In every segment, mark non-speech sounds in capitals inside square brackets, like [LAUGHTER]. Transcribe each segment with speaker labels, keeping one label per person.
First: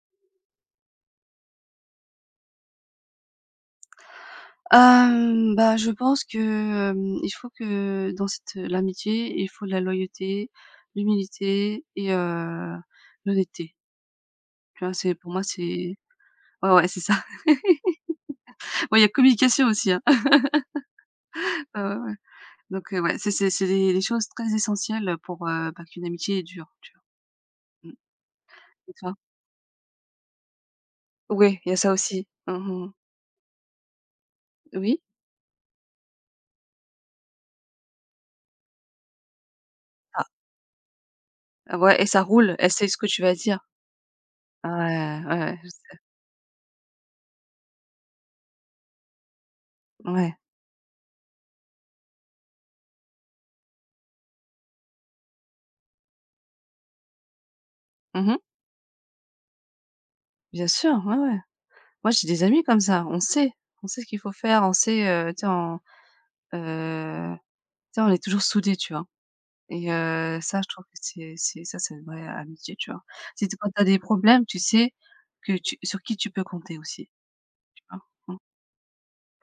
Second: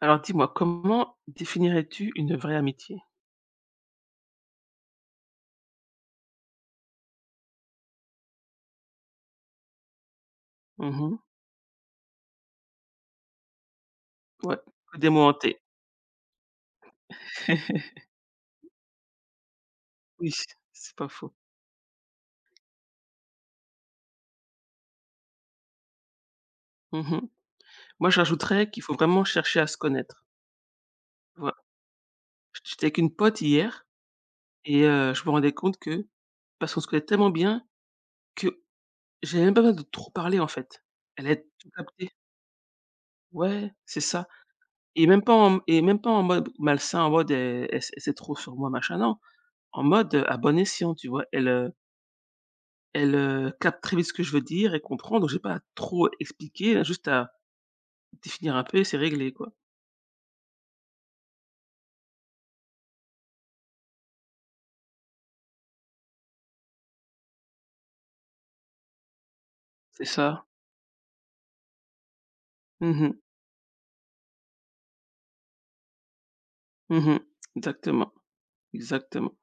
Speaker 1: Alors dis-moi, comment définirais-tu une vraie amitié?
Speaker 2: Bah, je pense que, il faut que dans cette l'amitié, il faut la loyauté,
Speaker 1: Mmh.
Speaker 2: l'humilité et l'honnêteté.
Speaker 1: Ouais,
Speaker 2: Tu vois?
Speaker 1: que des
Speaker 2: C'est
Speaker 1: mots
Speaker 2: pour moi,
Speaker 1: hantés.
Speaker 2: c'est ouais, ouais, c'est ça.
Speaker 1: [LAUGHS]
Speaker 2: [LAUGHS] Ouais, il y a communication aussi, hein.
Speaker 1: Oui, c'est pas faux.
Speaker 2: [LAUGHS] Ouais, ouais, ouais. Donc ouais, c'est des choses très essentielles pour, bah, qu'une amitié dure, tu vois?
Speaker 1: Mmh.
Speaker 2: Mmh.
Speaker 1: Moi, je rajouterais qu'il
Speaker 2: Et
Speaker 1: faut
Speaker 2: toi?
Speaker 1: vraiment chercher à se connaître, tu vois?
Speaker 2: Oui, il y a ça aussi.
Speaker 1: J'étais
Speaker 2: Mmh.
Speaker 1: avec une pote hier et
Speaker 2: Oui?
Speaker 1: je me rendais compte que parce qu'on se connaît tellement bien que j'avais même pas besoin de trop
Speaker 2: Ah,
Speaker 1: parler, en fait. Elle a tout
Speaker 2: ah ouais, et
Speaker 1: capté.
Speaker 2: ça roule, elle sait ce que tu vas dire.
Speaker 1: Ouais, c'est ça,
Speaker 2: Ouais,
Speaker 1: et
Speaker 2: ouais, ouais, je sais.
Speaker 1: même pas en mode malsain, en mode, elle sait elle sait trop sur moi, machin, non. En mode,
Speaker 2: Ouais.
Speaker 1: à bon escient, tu vois? Elle, capte très vite ce que je veux dire, et comprend, donc j'ai pas à trop expliquer, elle juste à
Speaker 2: Mmh.
Speaker 1: définir un peu et c'est réglé, quoi.
Speaker 2: Bien sûr, ouais, ouais. Moi, j'ai des amis comme ça, on sait ce qu'il faut faire, on sait, tu sais, heu, tu sais, on est toujours soudés, tu vois? Et
Speaker 1: C'est ça.
Speaker 2: ça, je trouve que c'est ça, c'est une vraie amitié,
Speaker 1: Mhm,
Speaker 2: tu vois?
Speaker 1: mhm.
Speaker 2: C'est quand t'as des problèmes, tu sais que tu sur qui tu peux compter aussi, tu vois?
Speaker 1: Exactement,
Speaker 2: Mmh,
Speaker 1: exactement.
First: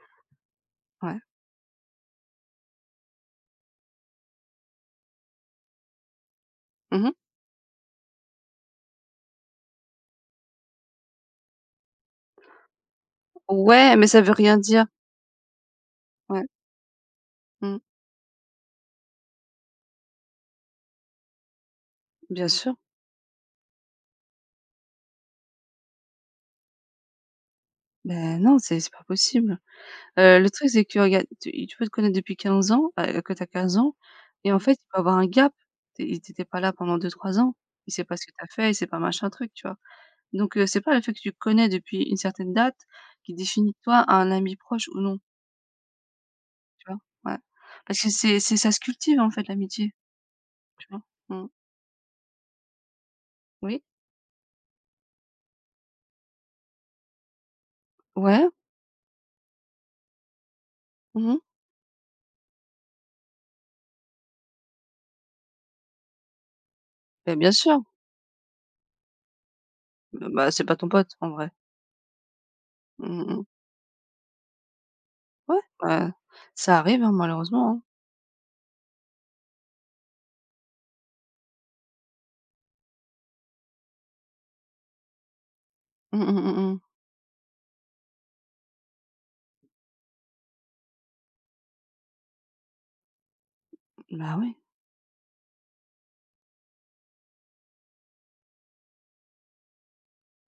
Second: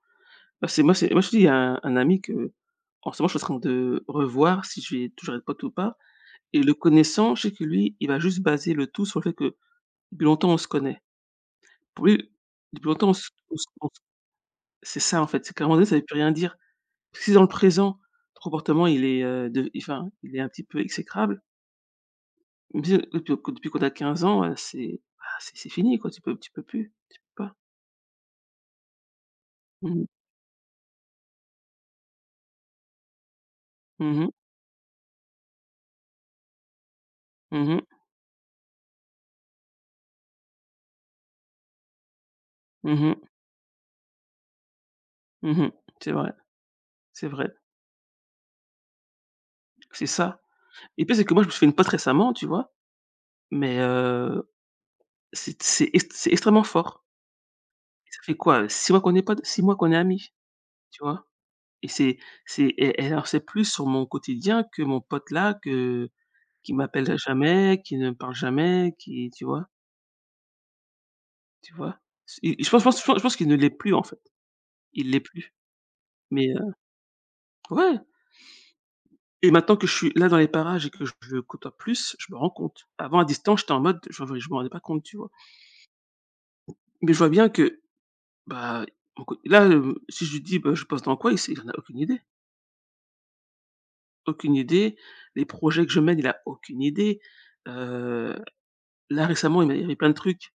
Speaker 1: Bah, c'est
Speaker 2: ouais.
Speaker 1: moi je te dis, il y a un ami que, en ce moment, je suis en train de revoir si je vais toujours être pote ou pas et le
Speaker 2: Mmh.
Speaker 1: connaissant, je sais que lui, il va juste baser le tout sur le fait que depuis longtemps on se connaît. Pour lui, depuis longtemps on se on se on
Speaker 2: Ouais,
Speaker 1: se
Speaker 2: mais ça veut rien dire.
Speaker 1: c'est ça, en fait, c'est qu'à un moment donné, ça ne veut plus rien
Speaker 2: Ouais.
Speaker 1: dire. Si dans le
Speaker 2: Mmh.
Speaker 1: présent, ton comportement il est, de enfin, il est un petit peu exécrable.
Speaker 2: Bien sûr.
Speaker 1: Bien, depuis qu'on a 15 ans, c'est bah, c'est fini quoi, tu peux plus, tu peux pas.
Speaker 2: Ben non, c'est pas possible.
Speaker 1: Mmh mh.
Speaker 2: Le truc, c'est que regarde, tu peux te connaître depuis 15 ans, que tu as 15 ans
Speaker 1: Mmh mh.
Speaker 2: et en fait, il peut avoir un gap. Tu étais pas là pendant deux trois ans.
Speaker 1: Mmh
Speaker 2: Il sait pas ce que tu as fait, il sait pas machin truc, tu vois? Donc c'est pas le fait que tu connais depuis une certaine date
Speaker 1: mh.
Speaker 2: qui définit de toi un ami proche ou non,
Speaker 1: Mmh mh. C'est vrai,
Speaker 2: tu vois?
Speaker 1: c'est
Speaker 2: Ouais.
Speaker 1: vrai,
Speaker 2: Parce que c'est ça se cultive, en fait, l'amitié,
Speaker 1: c'est ça.
Speaker 2: tu
Speaker 1: Et
Speaker 2: vois?
Speaker 1: le pire, c'est que moi,
Speaker 2: Mmh.
Speaker 1: je me suis fait une pote récemment, tu vois? Mais
Speaker 2: Oui?
Speaker 1: heu, c'est extrêmement fort. Ça fait
Speaker 2: Ouais.
Speaker 1: quoi, 6 mois qu'on est potes, 6 mois qu'on est amis, tu vois?
Speaker 2: Mmh mh.
Speaker 1: Et c'est elle en sait plus sur mon quotidien que mon pote là, que qui m'appelle
Speaker 2: Beh, bien sûr.
Speaker 1: jamais, qui ne me parle jamais, qui tu vois?
Speaker 2: Bah, c'est pas ton pote, en vrai.
Speaker 1: Tu vois? S et je pense je pense
Speaker 2: Mmh
Speaker 1: je
Speaker 2: mh,
Speaker 1: pense
Speaker 2: mmh.
Speaker 1: qu'il ne l'est plus en fait, il l'est plus,
Speaker 2: Ouais, bah,
Speaker 1: mais
Speaker 2: ça arrive, hein, malheureusement, hein.
Speaker 1: Ouais. Et maintenant que je suis là dans les parages et que je le côtoie plus, je me rends compte. Avant, à distance, j'étais en mode je me rendais pas compte, tu vois?
Speaker 2: Mmh mh, mmh mh.
Speaker 1: Mais je vois bien que, bah, mon co là, si je lui dis: «Bah, je bosse dans quoi?» Il en a aucune idée,
Speaker 2: Bah,
Speaker 1: aucune
Speaker 2: oui.
Speaker 1: idée. Les projets que je mène, il a aucune idée. Heu, Là, récemment, il m'a livré plein de trucs,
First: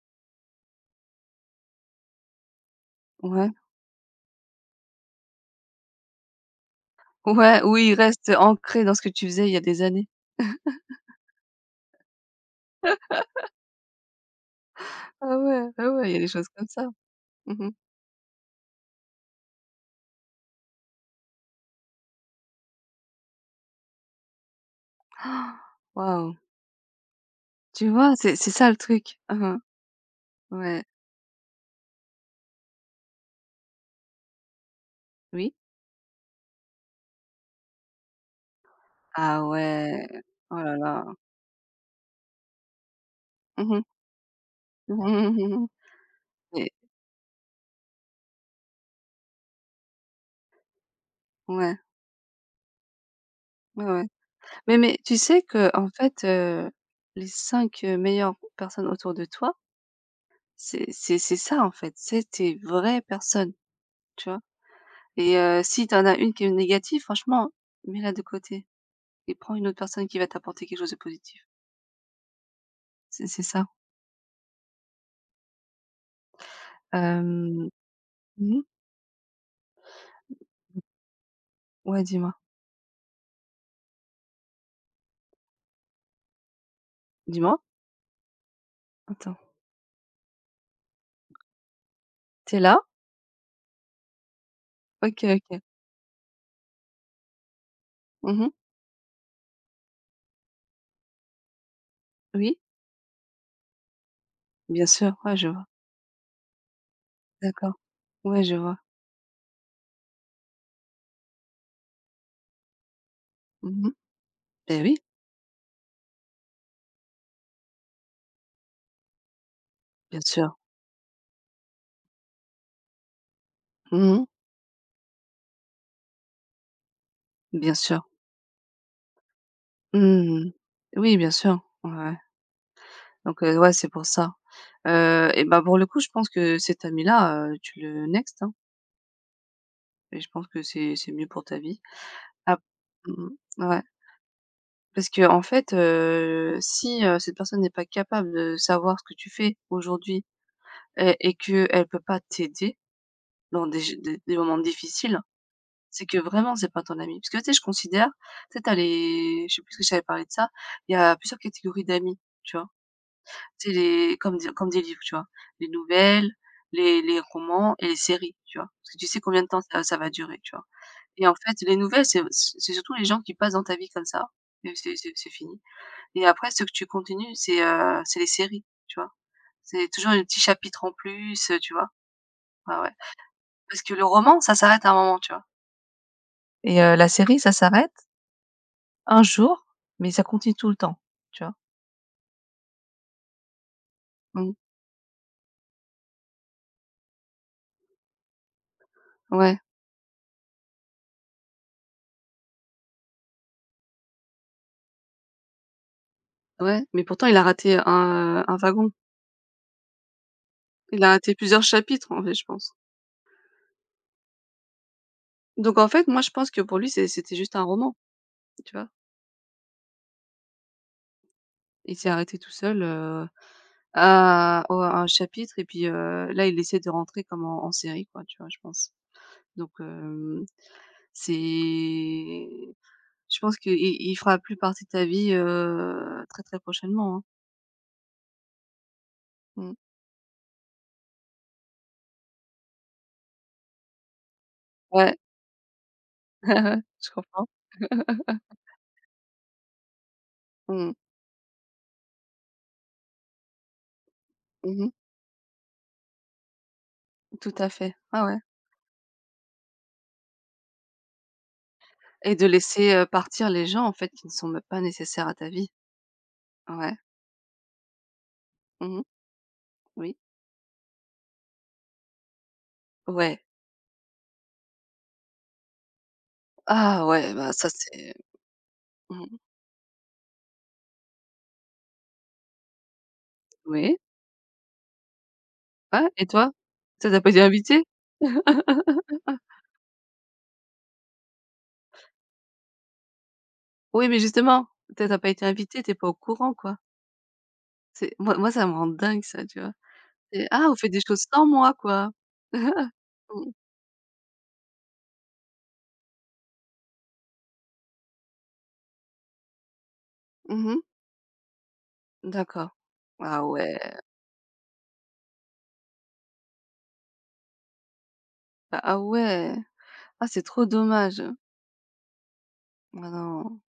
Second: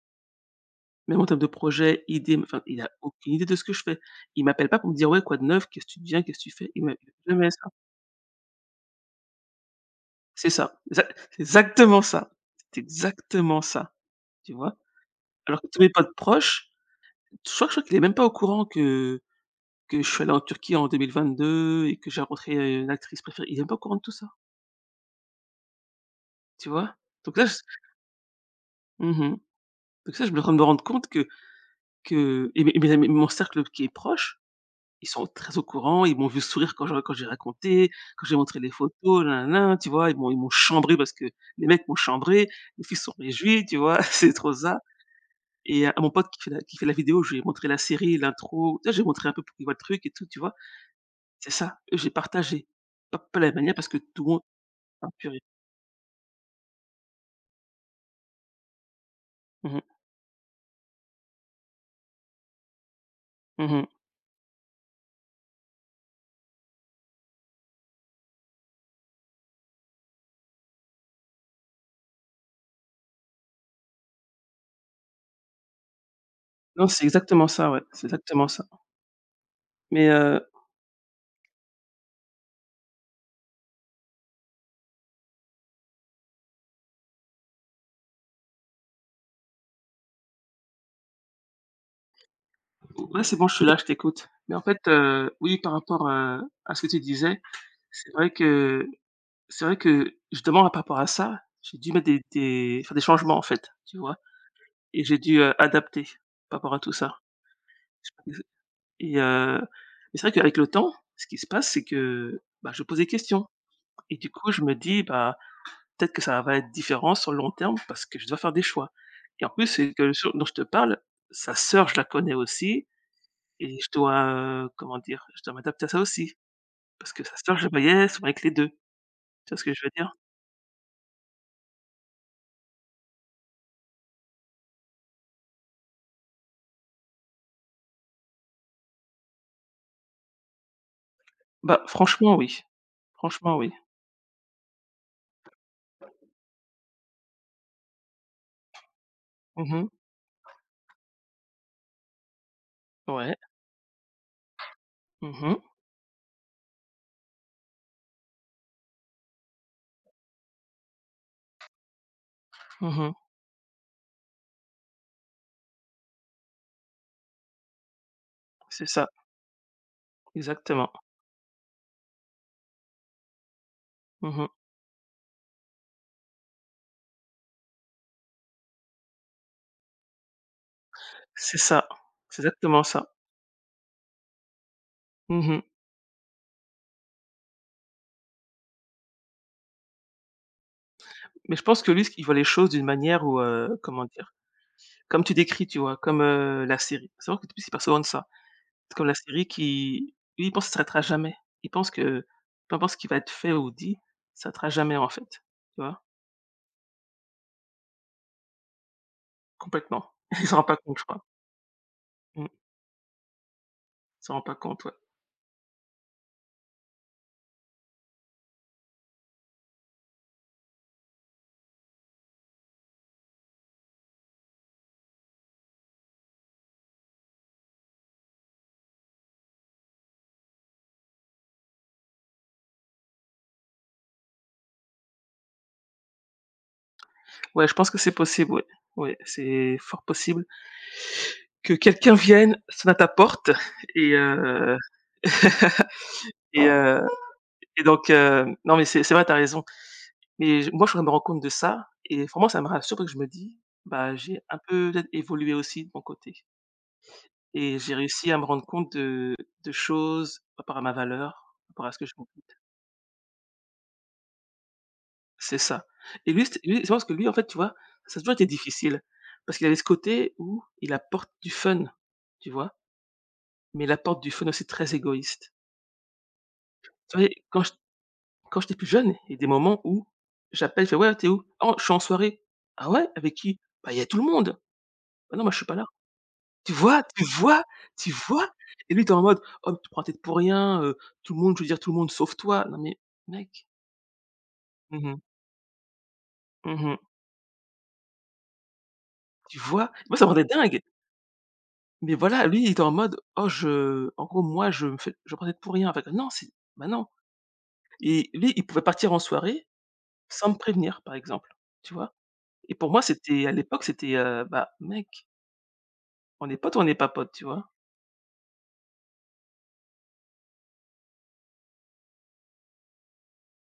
Speaker 1: même en termes de projets, idées, enfin, il a aucune idée
Speaker 2: Ouais.
Speaker 1: de ce que je fais. Il m'appelle pas pour me dire: «Ouais, quoi de neuf? Qu'est-ce que tu deviens? Qu'est-ce que tu fais?» il me jamais
Speaker 2: Ouais,
Speaker 1: ça.
Speaker 2: oui, il reste ancré dans ce que tu faisais il y a des années.
Speaker 1: C'est ça, exa c'est exactement ça, c'est exactement ça, tu vois?
Speaker 2: Ah
Speaker 1: Alors que
Speaker 2: ouais,
Speaker 1: tous mes
Speaker 2: ah ouais,
Speaker 1: potes
Speaker 2: il y a des choses comme
Speaker 1: proches,
Speaker 2: ça.
Speaker 1: je
Speaker 2: Mmh mh.
Speaker 1: crois qu'il est même pas au courant que je suis allé en Turquie en 2022 et que j'ai rencontré, une actrice préférée. Il est même pas au courant de tout ça,
Speaker 2: [GASPS] Waouh!
Speaker 1: tu vois? Donc là j
Speaker 2: Tu vois? C'est ça le truc.
Speaker 1: mmh
Speaker 2: Mmh mh.
Speaker 1: donc ça, je me rendre
Speaker 2: Ouais.
Speaker 1: compte que et mes amis mon cercle qui est proche, ils sont
Speaker 2: Oui?
Speaker 1: très au courant, ils m'ont vu sourire quand j'ai raconté, quand j'ai montré les photos,
Speaker 2: Ah
Speaker 1: nin nin tu
Speaker 2: ouais.
Speaker 1: vois? Ils m'ont
Speaker 2: Oh là
Speaker 1: chambré
Speaker 2: là.
Speaker 1: parce que les mecs m'ont chambré, les filles sont réjouies,
Speaker 2: Mmh
Speaker 1: tu
Speaker 2: mh. [LAUGHS]
Speaker 1: vois? [LAUGHS] C'est trop ça.
Speaker 2: Mmh mh, mmh
Speaker 1: Et à mon pote
Speaker 2: mmh et
Speaker 1: qui fait la vidéo, je lui ai montré la série, l'intro, tu vois? J'ai montré un peu pour qu'il voit le truc et tout, tu vois? C'est
Speaker 2: ouais,
Speaker 1: ça, j'ai partagé. Pas la même manière
Speaker 2: ouais,
Speaker 1: parce que
Speaker 2: ouais.
Speaker 1: tout le monde
Speaker 2: Mais
Speaker 1: ah
Speaker 2: tu
Speaker 1: purée.
Speaker 2: sais que en fait, les 5 meilleures personnes autour de toi,
Speaker 1: Mmh mh.
Speaker 2: c'est ça en fait, c'est tes vraies personnes,
Speaker 1: Mmh mh.
Speaker 2: tu vois? Et si t'en as une qui est négative, franchement, mets-la de côté et prends une autre personne qui va t'apporter quelque chose de positif. C'est ça.
Speaker 1: Non, c'est exactement
Speaker 2: Hem,
Speaker 1: ça, ouais, c'est exactement
Speaker 2: mmh.
Speaker 1: ça. Mais heu,
Speaker 2: Ouais, dis-moi. Dis-moi? Attends. T'es là?
Speaker 1: ouais, c'est bon, je suis là, je t'écoute. Mais en fait,
Speaker 2: OK,
Speaker 1: oui,
Speaker 2: OK.
Speaker 1: par rapport, à ce que tu disais, c'est vrai
Speaker 2: Mmh.
Speaker 1: que c'est vrai que justement, par rapport à ça, j'ai dû mettre
Speaker 2: Oui,
Speaker 1: des faire des changements, en fait, tu vois?
Speaker 2: bien
Speaker 1: Et
Speaker 2: sûr.
Speaker 1: j'ai
Speaker 2: Ouais,
Speaker 1: dû,
Speaker 2: je vois.
Speaker 1: adapter par rapport à tout ça.
Speaker 2: D'accord.
Speaker 1: [UNINTELLIGIBLE]
Speaker 2: Ouais, je vois.
Speaker 1: Mais c'est vrai qu'avec le temps, ce qui se passe, c'est que, bah, je pose des questions
Speaker 2: Mmh mh.
Speaker 1: et du coup, je me
Speaker 2: Oui,
Speaker 1: dis: «Bah, peut-être que ça va être différent sur le long terme parce que je dois faire des choix et en plus, c'est que le
Speaker 2: bien
Speaker 1: dont je
Speaker 2: sûr.
Speaker 1: te parle, sa sœur, je la connais aussi et je dois,
Speaker 2: Mmh.
Speaker 1: comment dire? Je dois m'adapter à ça aussi parce que sa sœur, je la
Speaker 2: Bien
Speaker 1: voyais
Speaker 2: sûr.
Speaker 1: souvent avec les 2. Tu vois ce que je veux dire?
Speaker 2: Mmh. Oui, bien sûr. Ouais, ouais. Donc ouais, c'est pour ça. Et ben pour le coup, je pense que cet ami-là, tu le next, hein, et je pense que c'est mieux pour ta vie.
Speaker 1: Bah, franchement,
Speaker 2: Ah.
Speaker 1: oui.
Speaker 2: Mmh.
Speaker 1: Franchement, oui.
Speaker 2: Ouais. Parce que en fait, si, cette personne n'est pas capable de savoir ce que tu fais
Speaker 1: Mmh mh.
Speaker 2: aujourd'hui et qu'elle peut pas t'aider
Speaker 1: Ouais.
Speaker 2: dans des moments difficiles,
Speaker 1: Mmh mh.
Speaker 2: c'est que vraiment c'est pas ton ami. Parce que tu sais, je considère, tu sais, tu les je sais plus si j'avais parlé de ça, il y a plusieurs catégories d'amis, tu vois?
Speaker 1: Mmh mh.
Speaker 2: C'est les comme des livres, tu vois? Les nouvelles, les romans et les séries, tu vois?
Speaker 1: C'est
Speaker 2: Parce que tu
Speaker 1: ça,
Speaker 2: sais combien de temps ça va durer, tu vois?
Speaker 1: exactement.
Speaker 2: Et en fait, les nouvelles, c'est surtout les gens qui passent dans ta vie comme ça
Speaker 1: Mmh mh.
Speaker 2: et c'est fini. Et après ce que tu continues, c'est les séries, tu vois? C'est toujours un petit chapitre en plus,
Speaker 1: C'est
Speaker 2: tu
Speaker 1: ça.
Speaker 2: vois?
Speaker 1: C'est
Speaker 2: Ouais,
Speaker 1: exactement
Speaker 2: ouais.
Speaker 1: ça.
Speaker 2: Parce que le roman, ça s'arrête à un moment, tu vois?
Speaker 1: Mmh mh.
Speaker 2: Et la série, ça s'arrête un jour, mais ça continue tout le temps, tu vois?
Speaker 1: Mais je pense que lui, il voit les choses d'une manière où, comment dire?
Speaker 2: Mmh.
Speaker 1: Comme tu décris, tu vois? Comme, la série. Il faut savoir que [UNINTELLIGIBLE] en plus, il parle souvent de ça. C'est comme la série
Speaker 2: Ouais,
Speaker 1: qui lui, il pense que ça s'arrêtera jamais. Il pense que peu importe ce qui va être fait ou dit, ça s'arrêtera jamais, en fait, tu vois?
Speaker 2: ouais, mais pourtant il a raté un, un. Wagon.
Speaker 1: Complètement. [LAUGHS] Il s'en rend pas compte, je
Speaker 2: Il a
Speaker 1: crois.
Speaker 2: raté plusieurs chapitres en fait, je
Speaker 1: Mmh.
Speaker 2: pense.
Speaker 1: Il s'en rend pas compte, ouais.
Speaker 2: Donc en fait, moi je pense que pour lui, c'était juste un roman, tu vois? Il s'est arrêté tout seul, à un chapitre et puis, là il essaie de rentrer comme en série quoi, tu vois? Je pense. Donc c'est je pense qu'il fera plus partie de ta vie, très, très prochainement, hein.
Speaker 1: Ouais, je pense que c'est possible, ouais. Ouais,
Speaker 2: Mmh.
Speaker 1: c'est fort possible que quelqu'un vienne, sonne à ta porte et
Speaker 2: Ouais.
Speaker 1: [LAUGHS] et
Speaker 2: [LAUGHS]
Speaker 1: heu
Speaker 2: Je comprends.
Speaker 1: et donc,
Speaker 2: [LAUGHS]
Speaker 1: non, mais c'est vrai, t'as raison. Mais j Moi,
Speaker 2: Mmh.
Speaker 1: je me rends compte de ça et franchement, ça me rassure parce que je me dis: «Bah, j'ai un peu
Speaker 2: Mmh.
Speaker 1: peut-être évolué aussi de mon côté».
Speaker 2: Tout à
Speaker 1: Et
Speaker 2: fait.
Speaker 1: j'ai
Speaker 2: Ah
Speaker 1: réussi
Speaker 2: ouais.
Speaker 1: à me rendre compte de choses par rapport à ma valeur, par rapport à ce que je
Speaker 2: Et de
Speaker 1: mérite.
Speaker 2: laisser, partir les gens, en fait, qui ne sont même pas nécessaires à ta
Speaker 1: C'est
Speaker 2: vie.
Speaker 1: ça. Et je
Speaker 2: Ouais.
Speaker 1: pense que lui, en fait, tu vois, ça a toujours été difficile
Speaker 2: Mmh.
Speaker 1: parce qu'il avait ce
Speaker 2: Oui.
Speaker 1: côté où il apporte du fun, tu vois?
Speaker 2: Ouais.
Speaker 1: Mais il apporte du fun aussi très égoïste.
Speaker 2: Ah
Speaker 1: Tu vois?
Speaker 2: ouais, bah, ça c'est
Speaker 1: Quand j'étais plus jeune,
Speaker 2: mmh.
Speaker 1: il y a des moments où j'appelle, je fais: «Ouais, t'es où?» «Oh, je suis en soirée». «Ah ouais? Avec qui?» «Bah,
Speaker 2: Oui.
Speaker 1: il y a tout le monde». «Bah non, moi, je suis pas là».
Speaker 2: Ouais et toi?
Speaker 1: Tu vois?
Speaker 2: Toi, tu
Speaker 1: Tu
Speaker 2: pas été
Speaker 1: vois?
Speaker 2: invité.
Speaker 1: Tu vois? Et lui, il était en mode:
Speaker 2: [LAUGHS]
Speaker 1: «Oh, mais tu prends la tête pour rien, tout le monde, je veux dire tout le monde sauf toi». Non mais mec.
Speaker 2: Oui, mais justement,
Speaker 1: Mmh
Speaker 2: toi, tu
Speaker 1: mh.
Speaker 2: pas été invité, t'es pas au courant, quoi.
Speaker 1: Mmh mh.
Speaker 2: C'est moi, moi, ça me rend dingue ça,
Speaker 1: Tu
Speaker 2: tu vois?
Speaker 1: vois? Moi, ça me rendait
Speaker 2: C'est: «Ah, on
Speaker 1: dingue.
Speaker 2: fait des choses sans moi, quoi».
Speaker 1: Mais voilà, lui, il était en
Speaker 2: [LAUGHS]
Speaker 1: mode: «Oh,
Speaker 2: Mmh.
Speaker 1: je en gros, moi, je me fais je prends pour rien». Enfin que non, c'est bah, non. Et lui, il pouvait partir en soirée sans me
Speaker 2: Mmh.
Speaker 1: prévenir, par exemple, tu vois?
Speaker 2: D'accord.
Speaker 1: Et pour moi,
Speaker 2: Ah ouais.
Speaker 1: c'était, bah, mec, on est potes ou on n'est pas potes, tu vois?
Speaker 2: Ah ouais! Ah, c'est trop dommage. Ah non.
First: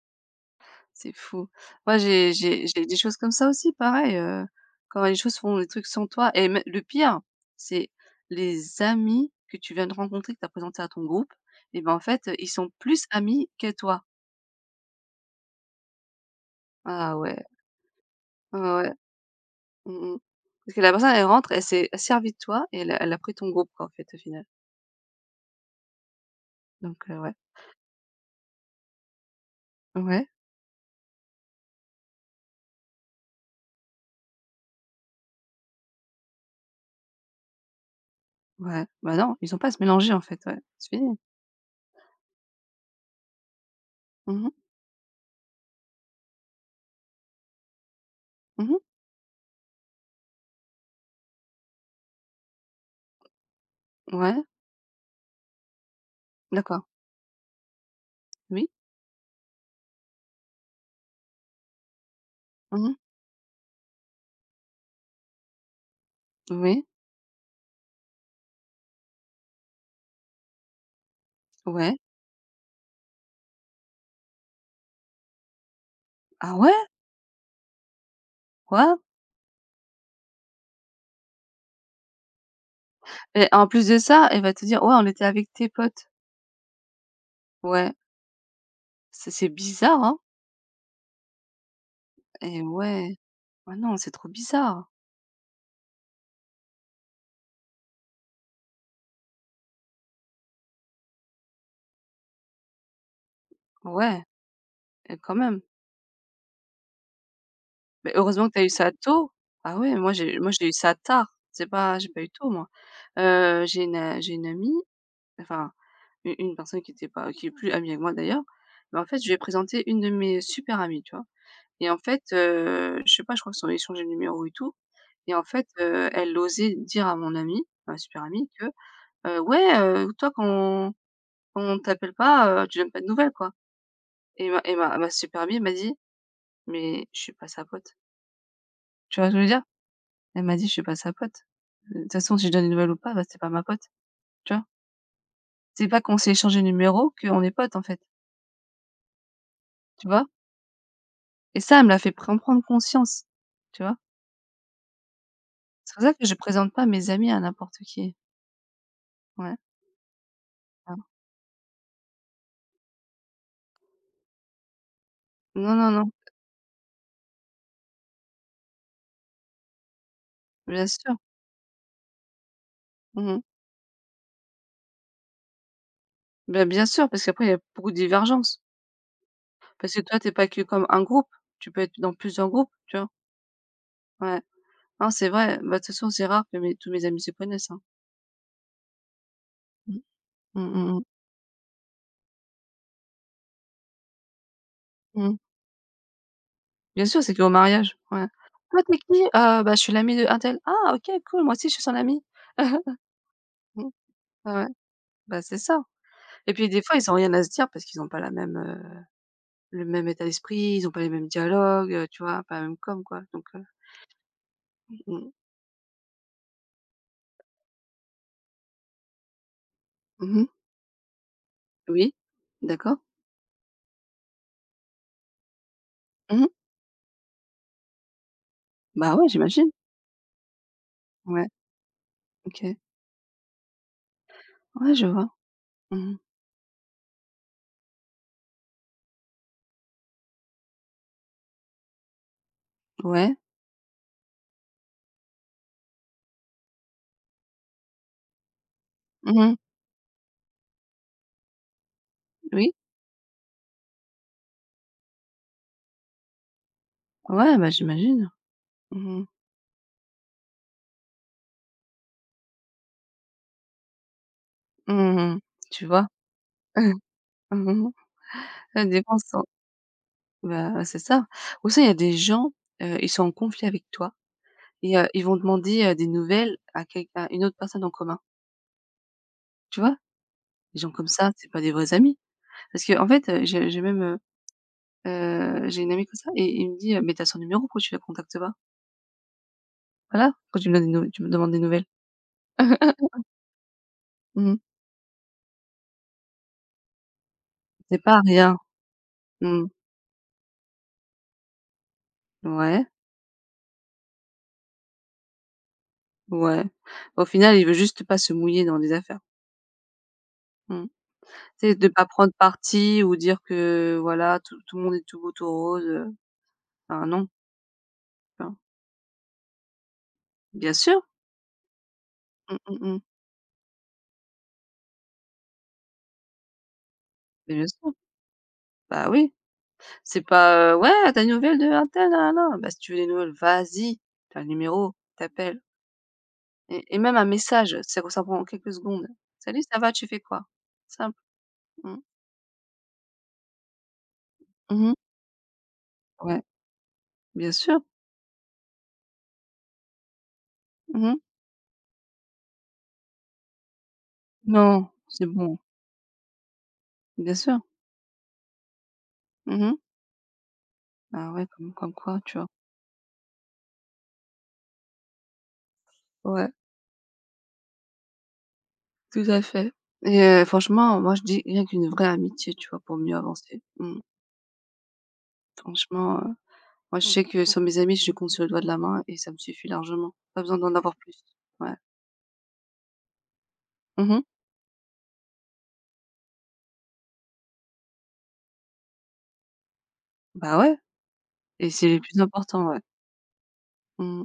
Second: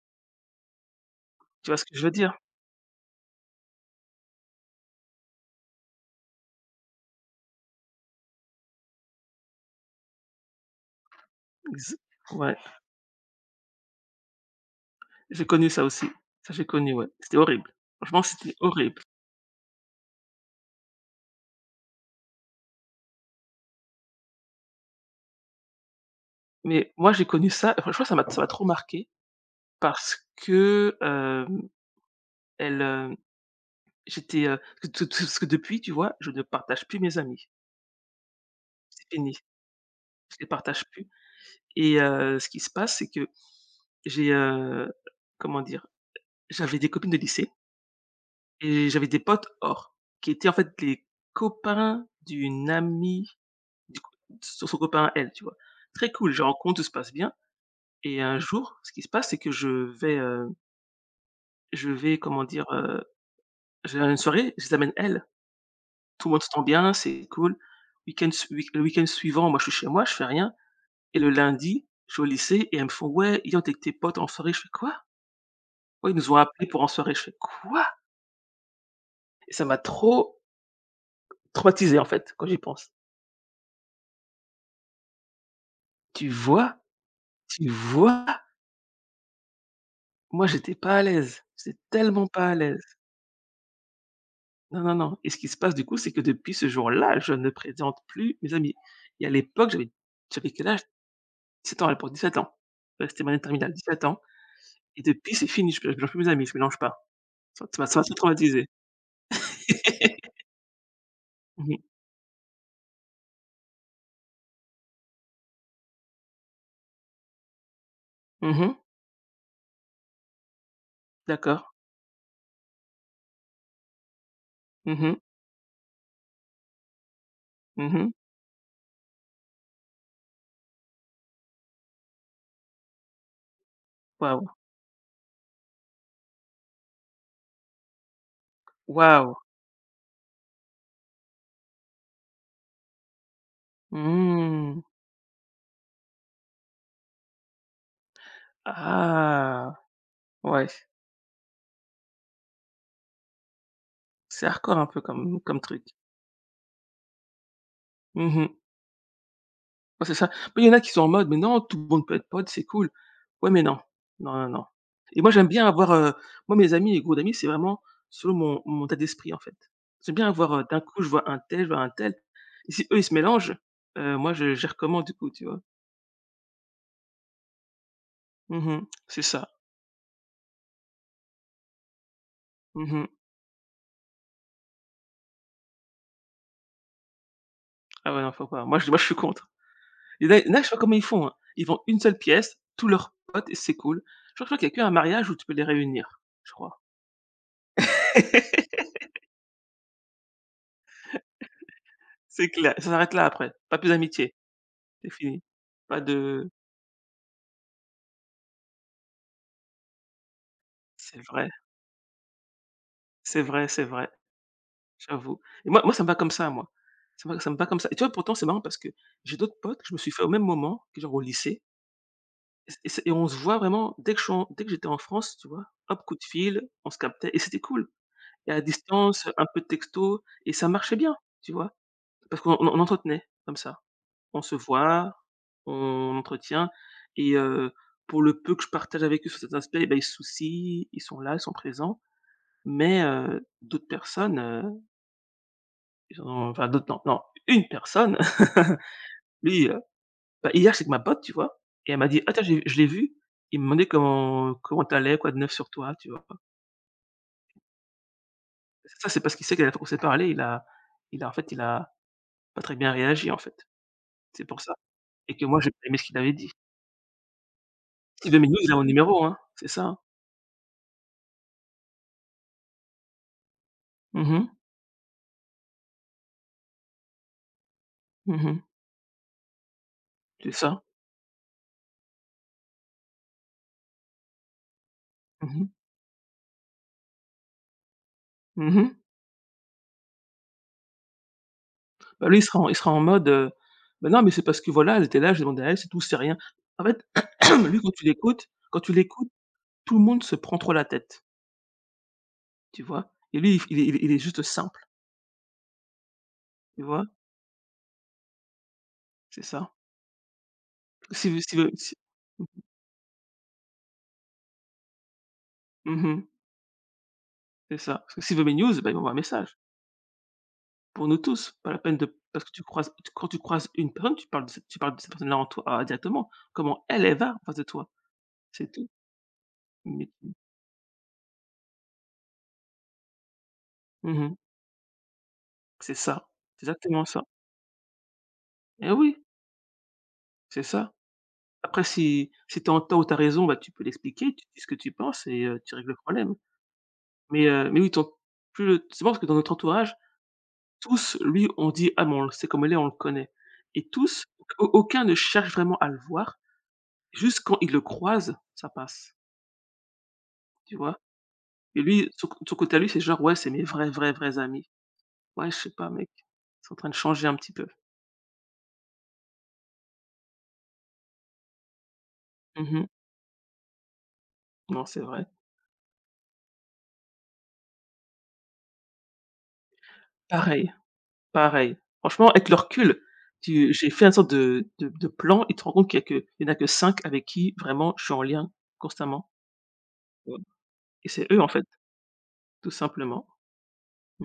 Speaker 2: C'est fou.
Speaker 1: Tu vois ce que
Speaker 2: Moi,
Speaker 1: je veux dire?
Speaker 2: j'ai des choses comme ça aussi, pareil, quand les choses font des trucs sans toi et mê le pire, c'est les amis que tu viens de rencontrer, que tu as présentés à ton groupe et ben,
Speaker 1: Exa
Speaker 2: en fait, ils
Speaker 1: Ouais,
Speaker 2: sont plus amis que toi.
Speaker 1: j'ai connu ça aussi. Ça, j'ai connu, ouais.
Speaker 2: Ah
Speaker 1: C'était
Speaker 2: ouais,
Speaker 1: horrible. Franchement, c'était
Speaker 2: ouais, ouais.
Speaker 1: horrible.
Speaker 2: Mmh mh. Parce que la personne, elle rentre, elle s'est servie de toi et elle a pris ton groupe, quoi, en fait, au final.
Speaker 1: Mais
Speaker 2: Donc
Speaker 1: moi, j'ai
Speaker 2: ouais.
Speaker 1: connu ça, franchement, ça m'a trop marquée parce
Speaker 2: Ouais,
Speaker 1: que, elle, J'étais, parce que depuis, tu vois, je ne partage plus mes amis.
Speaker 2: ouais.
Speaker 1: C'est
Speaker 2: Bah,
Speaker 1: fini,
Speaker 2: non, ils ont pas à se mélanger, en
Speaker 1: je
Speaker 2: fait,
Speaker 1: les
Speaker 2: ouais.
Speaker 1: partage
Speaker 2: C'est
Speaker 1: plus
Speaker 2: fini.
Speaker 1: et ce qui se passe, c'est que j'ai,
Speaker 2: Mmh mh.
Speaker 1: comment dire? J'avais des copines de lycée
Speaker 2: Mmh.
Speaker 1: et j'avais des potes hors, qui étaient en fait les copains d'une amie du coup
Speaker 2: Ouais,
Speaker 1: son copain à elle, tu vois? Très cool, je les rencontre, tout
Speaker 2: d'accord.
Speaker 1: se passe bien et un
Speaker 2: Oui.
Speaker 1: jour, ce qui se passe, c'est que je vais, comment dire?
Speaker 2: Mmh.
Speaker 1: Je une soirée, je les amène elles. Tout le monde s'entend
Speaker 2: Oui.
Speaker 1: bien, c'est cool. Week-end sui Le week-end suivant, moi, je suis chez moi, je fais rien. Et le lundi,
Speaker 2: Ouais.
Speaker 1: je suis au lycée et elles me font: «Ouais, hier on était avec tes potes en soirée». Je fais: «Quoi?» «Ouais, ils nous ont
Speaker 2: Ah
Speaker 1: appelés
Speaker 2: ouais?
Speaker 1: pour en soirée». Je fais: «Quoi?»
Speaker 2: Waouh!
Speaker 1: Et ça m'a trop traumatisé, en fait, quand j'y pense.
Speaker 2: Et en plus de ça, elle va te dire: «Ouais, on était avec tes potes».
Speaker 1: Tu vois? Tu
Speaker 2: Ouais,
Speaker 1: vois?
Speaker 2: c'est bizarre, hein?
Speaker 1: Moi, j'étais pas à l'aise. J'étais tellement pas à
Speaker 2: Et
Speaker 1: l'aise.
Speaker 2: ouais. Ah non, c'est trop
Speaker 1: Non,
Speaker 2: bizarre.
Speaker 1: non, non. Et ce qui se passe, du coup, c'est que depuis ce jour-là, je ne présente plus mes amis et à l'époque, j'avais quel âge? 17 ans pour l'époque, 17 ans. Ouais, c'était mon année de terminale, 17 ans
Speaker 2: Ouais,
Speaker 1: et
Speaker 2: et
Speaker 1: depuis,
Speaker 2: quand
Speaker 1: c'est
Speaker 2: même.
Speaker 1: fini, je mélange plus mes amis, je mélange pas. Ça m'a
Speaker 2: Mais
Speaker 1: trop
Speaker 2: heureusement que t'as
Speaker 1: traumatisé.
Speaker 2: eu ça tôt. Ah ouais, moi j'ai
Speaker 1: [LAUGHS]
Speaker 2: moi j'ai eu ça tard. C'est
Speaker 1: Mmh mh.
Speaker 2: pas j'ai pas eu tôt moi. J'ai une, j'ai une amie, enfin u une personne qui était pas qui est plus amie avec moi d'ailleurs,
Speaker 1: Mmh.
Speaker 2: mais en fait, je lui ai présenté une de mes super amies, tu vois?
Speaker 1: D'accord.
Speaker 2: Et en fait, je sais pas, je crois qu'ils ont échangés le numéro et tout.
Speaker 1: Mmh mh.
Speaker 2: Et en fait, elle osait dire à mon amie, ma
Speaker 1: Mmh.
Speaker 2: super amie que ouais, toi quand on t'appelle pas, tu donnes pas de nouvelles quoi
Speaker 1: Waouh,
Speaker 2: et ma super amie m'a dit: «Mais je suis pas sa pote». Tu vois ce
Speaker 1: waouh!
Speaker 2: que je veux dire? Elle m'a dit: «Je suis pas sa pote. De toute façon si je donne des nouvelles ou pas, bah, c'est pas ma pote». Tu vois?
Speaker 1: Mmh.
Speaker 2: C'est pas qu'on s'est échangé le numéro qu'on est potes en fait,
Speaker 1: Ah!
Speaker 2: tu vois?
Speaker 1: Ouais,
Speaker 2: Et ça, elle me l'a fait prendre conscience, tu vois?
Speaker 1: c'est hardcore un peu comme truc.
Speaker 2: C'est pour ça que je présente pas mes amis à n'importe qui.
Speaker 1: Mmh.
Speaker 2: Ouais,
Speaker 1: Ouais, c'est ça. Mais il y en a qui sont
Speaker 2: grave.
Speaker 1: en mode: «Mais non, tout le monde peut être pote, c'est cool». Ouais, mais non. Non, non, non. Et moi, j'aime bien
Speaker 2: Non, non,
Speaker 1: avoir,
Speaker 2: non,
Speaker 1: moi, mes amis, les groupes d'amis, c'est vraiment selon mon état d'esprit, en fait. J'aime bien avoir, d'un
Speaker 2: bien
Speaker 1: coup, je
Speaker 2: sûr.
Speaker 1: vois un tel, je vois un tel et si eux, ils se
Speaker 2: Mmh mh.
Speaker 1: mélangent, moi, je gère comment, du coup, tu vois?
Speaker 2: Bah, bien sûr parce qu'après il y a beaucoup de divergences.
Speaker 1: Mmh. C'est ça.
Speaker 2: Parce que toi t'es pas que comme un groupe, tu peux être dans plusieurs groupes, tu
Speaker 1: Mmh.
Speaker 2: vois? Ouais. Non, c'est vrai, bah, de toute façon, c'est rare que mes tous mes amis se connaissent, hein.
Speaker 1: Ah ouais, non, faut pas. Moi, je suis contre.
Speaker 2: Mmh.
Speaker 1: Il y en a,
Speaker 2: Mmh,
Speaker 1: je sais pas
Speaker 2: mmh,
Speaker 1: comment ils
Speaker 2: mmh.
Speaker 1: font, hein. Ils vont une seule pièce, tous leurs potes et c'est cool. Je crois qu'il y a qu'un mariage où
Speaker 2: Mmh.
Speaker 1: tu peux les réunir, je crois.
Speaker 2: Bien sûr, c'est qu'au mariage, ouais.
Speaker 1: [LAUGHS]
Speaker 2: «Toi, tu es qui?» Bah, je suis l'amie de untel». «Ah OK, cool, moi aussi je suis son amie».
Speaker 1: C'est clair, ça s'arrête là après, pas
Speaker 2: Mmh.
Speaker 1: plus d'amitié,
Speaker 2: Ouais, ouais,
Speaker 1: c'est fini.
Speaker 2: bah, c'est ça
Speaker 1: Pas de
Speaker 2: et puis des fois, ils ont rien à se dire parce qu'ils ont pas la même, le même état d'esprit, ils ont pas les
Speaker 1: C'est
Speaker 2: mêmes
Speaker 1: vrai,
Speaker 2: dialogues, tu vois? Pas la même com quoi,
Speaker 1: c'est
Speaker 2: donc
Speaker 1: vrai, c'est vrai,
Speaker 2: mmh.
Speaker 1: j'avoue et moi ça me va comme ça moi. Ça me va comme ça et tu vois pourtant c'est marrant parce que j'ai d'autres potes que je me suis fait au même
Speaker 2: Mmh.
Speaker 1: moment, que genre au lycée
Speaker 2: Oui,
Speaker 1: et c'est et
Speaker 2: d'accord.
Speaker 1: c'est et on se voit vraiment dès que j'étais en France, tu vois? Hop, coup de
Speaker 2: Mmh.
Speaker 1: fil, on se captait et c'était cool et à
Speaker 2: Bah,
Speaker 1: distance,
Speaker 2: ouais,
Speaker 1: un peu de
Speaker 2: j'imagine.
Speaker 1: texto et ça marchait bien,
Speaker 2: Ouais,
Speaker 1: tu vois? Parce qu'on
Speaker 2: OK.
Speaker 1: on entretenait comme ça. On se
Speaker 2: Ouais, je
Speaker 1: voit,
Speaker 2: vois.
Speaker 1: on
Speaker 2: Mmh.
Speaker 1: entretient et pour le peu que je partage avec eux sur cet aspect, bah, ils se soucient, ils sont là, ils sont présents. Mais
Speaker 2: Ouais.
Speaker 1: d'autres personnes, ils ont enfin d'autres, non, non, une personne, [LAUGHS]
Speaker 2: Mmh.
Speaker 1: lui, bah, hier, c'est avec ma pote, tu vois? Et elle m'a dit: «Ah tiens, j'ai
Speaker 2: Oui.
Speaker 1: je l'ai vu, il me demandait comment t'allais, quoi de neuf sur toi?» tu vois?
Speaker 2: Ouais, bah, j'imagine.
Speaker 1: Ça, c'est
Speaker 2: Mmh mh.
Speaker 1: parce qu'il sait que la dernière fois qu'on s'est parlé, il a pas très bien réagi, en fait. C'est pour ça et
Speaker 2: Mmh.
Speaker 1: que moi, j'ai pas
Speaker 2: Tu
Speaker 1: aimé ce
Speaker 2: vois?
Speaker 1: qu'il avait dit.
Speaker 2: [LAUGHS] [LAUGHS] Mmh mh.
Speaker 1: Steve McNew, il a mon
Speaker 2: Ça dépend
Speaker 1: numéro, hein,
Speaker 2: sans
Speaker 1: c'est ça, hein?
Speaker 2: bah, c'est ça. Ou sinon il y a des gens, ils sont en conflit avec toi
Speaker 1: Mmh mh.
Speaker 2: et ils vont demander, des nouvelles à une autre personne en commun,
Speaker 1: Mmh mh.
Speaker 2: tu vois?
Speaker 1: C'est
Speaker 2: Des
Speaker 1: ça.
Speaker 2: gens comme ça, c'est pas des vrais amis. Parce qu'en fait, j'ai même,
Speaker 1: Mmh mh.
Speaker 2: j'ai une amie comme ça et il me dit: mais tu as son numéro, pourquoi tu la contactes pas?»
Speaker 1: Mmh mh.
Speaker 2: «Voilà, quand tu me donnes des nou tu me demandes des nouvelles».
Speaker 1: Bah, lui, il sera en
Speaker 2: [LAUGHS]
Speaker 1: mode: «Bah, non, mais c'est
Speaker 2: Mmh.
Speaker 1: parce que voilà, elle était là, j'ai demandé à elle, c'est tout, c'est rien». En fait, [CLEARS THROAT] lui,
Speaker 2: C'est pas rien.
Speaker 1: quand tu l'écoutes,
Speaker 2: Mmh.
Speaker 1: tout le monde se prend trop la tête, tu
Speaker 2: Ouais,
Speaker 1: vois? Et lui, il f il est il est il est juste simple,
Speaker 2: ouais.
Speaker 1: tu vois?
Speaker 2: Au final, il veut juste pas se mouiller dans des affaires.
Speaker 1: C'est ça.
Speaker 2: Mmh.
Speaker 1: Steve
Speaker 2: Tu
Speaker 1: Steve
Speaker 2: sais, de
Speaker 1: Si
Speaker 2: pas prendre parti ou dire que voilà, tout tout le monde est tout beau, tout rose,
Speaker 1: mmh mh,
Speaker 2: enfin non,
Speaker 1: c'est ça. Parce que s'il veut mes
Speaker 2: enfin,
Speaker 1: news, bah, il m'envoie un message,
Speaker 2: bien sûr.
Speaker 1: pour nous tous, pas la peine de parce que
Speaker 2: Mmh,
Speaker 1: tu
Speaker 2: mmh
Speaker 1: croises
Speaker 2: mh.
Speaker 1: tu quand tu croises une personne, tu parles de cette personne-là en toi, ah, directement, comment elle, elle va en
Speaker 2: Mais
Speaker 1: face de
Speaker 2: bien
Speaker 1: toi,
Speaker 2: sûr,
Speaker 1: c'est tout.
Speaker 2: bah oui.
Speaker 1: Mais
Speaker 2: C'est pas: «Ouais, tu as des nouvelles de untel, nanana?» bah, si tu veux des nouvelles, vas-y,
Speaker 1: Mhm.
Speaker 2: t'as le numéro, t'appelles
Speaker 1: C'est ça, c'est
Speaker 2: et
Speaker 1: exactement
Speaker 2: même
Speaker 1: ça.
Speaker 2: un message, ça prend quelques
Speaker 1: Eh
Speaker 2: secondes.
Speaker 1: oui,
Speaker 2: «Salut, ça va? Tu fais quoi?»
Speaker 1: c'est ça.
Speaker 2: Simple.
Speaker 1: Après
Speaker 2: Mmh.
Speaker 1: si si tu as tort ou tu as raison, bah, tu peux l'expliquer, tu dis ce que tu
Speaker 2: Mmh.
Speaker 1: penses et tu règles le problème.
Speaker 2: Ouais,
Speaker 1: Mais
Speaker 2: bien
Speaker 1: heu, mais
Speaker 2: sûr.
Speaker 1: oui, ton plus le c'est marrant parce que dans notre entourage,
Speaker 2: Mmh.
Speaker 1: tous, lui, on dit: «Ah mais on le sait comme elle est, on le connaît» et tous, au
Speaker 2: Non,
Speaker 1: aucun ne
Speaker 2: c'est
Speaker 1: cherche
Speaker 2: bon,
Speaker 1: vraiment à le voir,
Speaker 2: bien
Speaker 1: juste quand
Speaker 2: sûr.
Speaker 1: ils le croisent, ça passe,
Speaker 2: Mmh mh.
Speaker 1: tu vois?
Speaker 2: Bah ouais, comme
Speaker 1: Et
Speaker 2: comme
Speaker 1: lui,
Speaker 2: quoi,
Speaker 1: son
Speaker 2: tu vois?
Speaker 1: son côté à lui, c'est genre: «Ouais, c'est mes vrais, vrais, vrais amis». Ouais, je sais pas mec,
Speaker 2: Ouais.
Speaker 1: c'est en train de changer un petit peu.
Speaker 2: Tout à fait et franchement, moi je dis rien qu'une vraie amitié, tu vois?
Speaker 1: Mhm.
Speaker 2: Pour mieux avancer. Mmh.
Speaker 1: Non, c'est vrai.
Speaker 2: Franchement, moi je sais que sur mes amis, je compte sur le doigt de la main et ça me suffit largement. Pas besoin
Speaker 1: Pareil.
Speaker 2: d'en avoir plus. Ouais.
Speaker 1: Pareil. Franchement, avec le recul, tu j'ai fait une
Speaker 2: Mmh.
Speaker 1: sorte de plan et tu te rends compte qu'il y a que il y en a que 5 avec qui vraiment je suis en lien constamment, tu
Speaker 2: Bah ouais
Speaker 1: et c'est eux, en fait,
Speaker 2: et c'est le plus important,
Speaker 1: tout
Speaker 2: ouais.
Speaker 1: simplement.
Speaker 2: Mmh.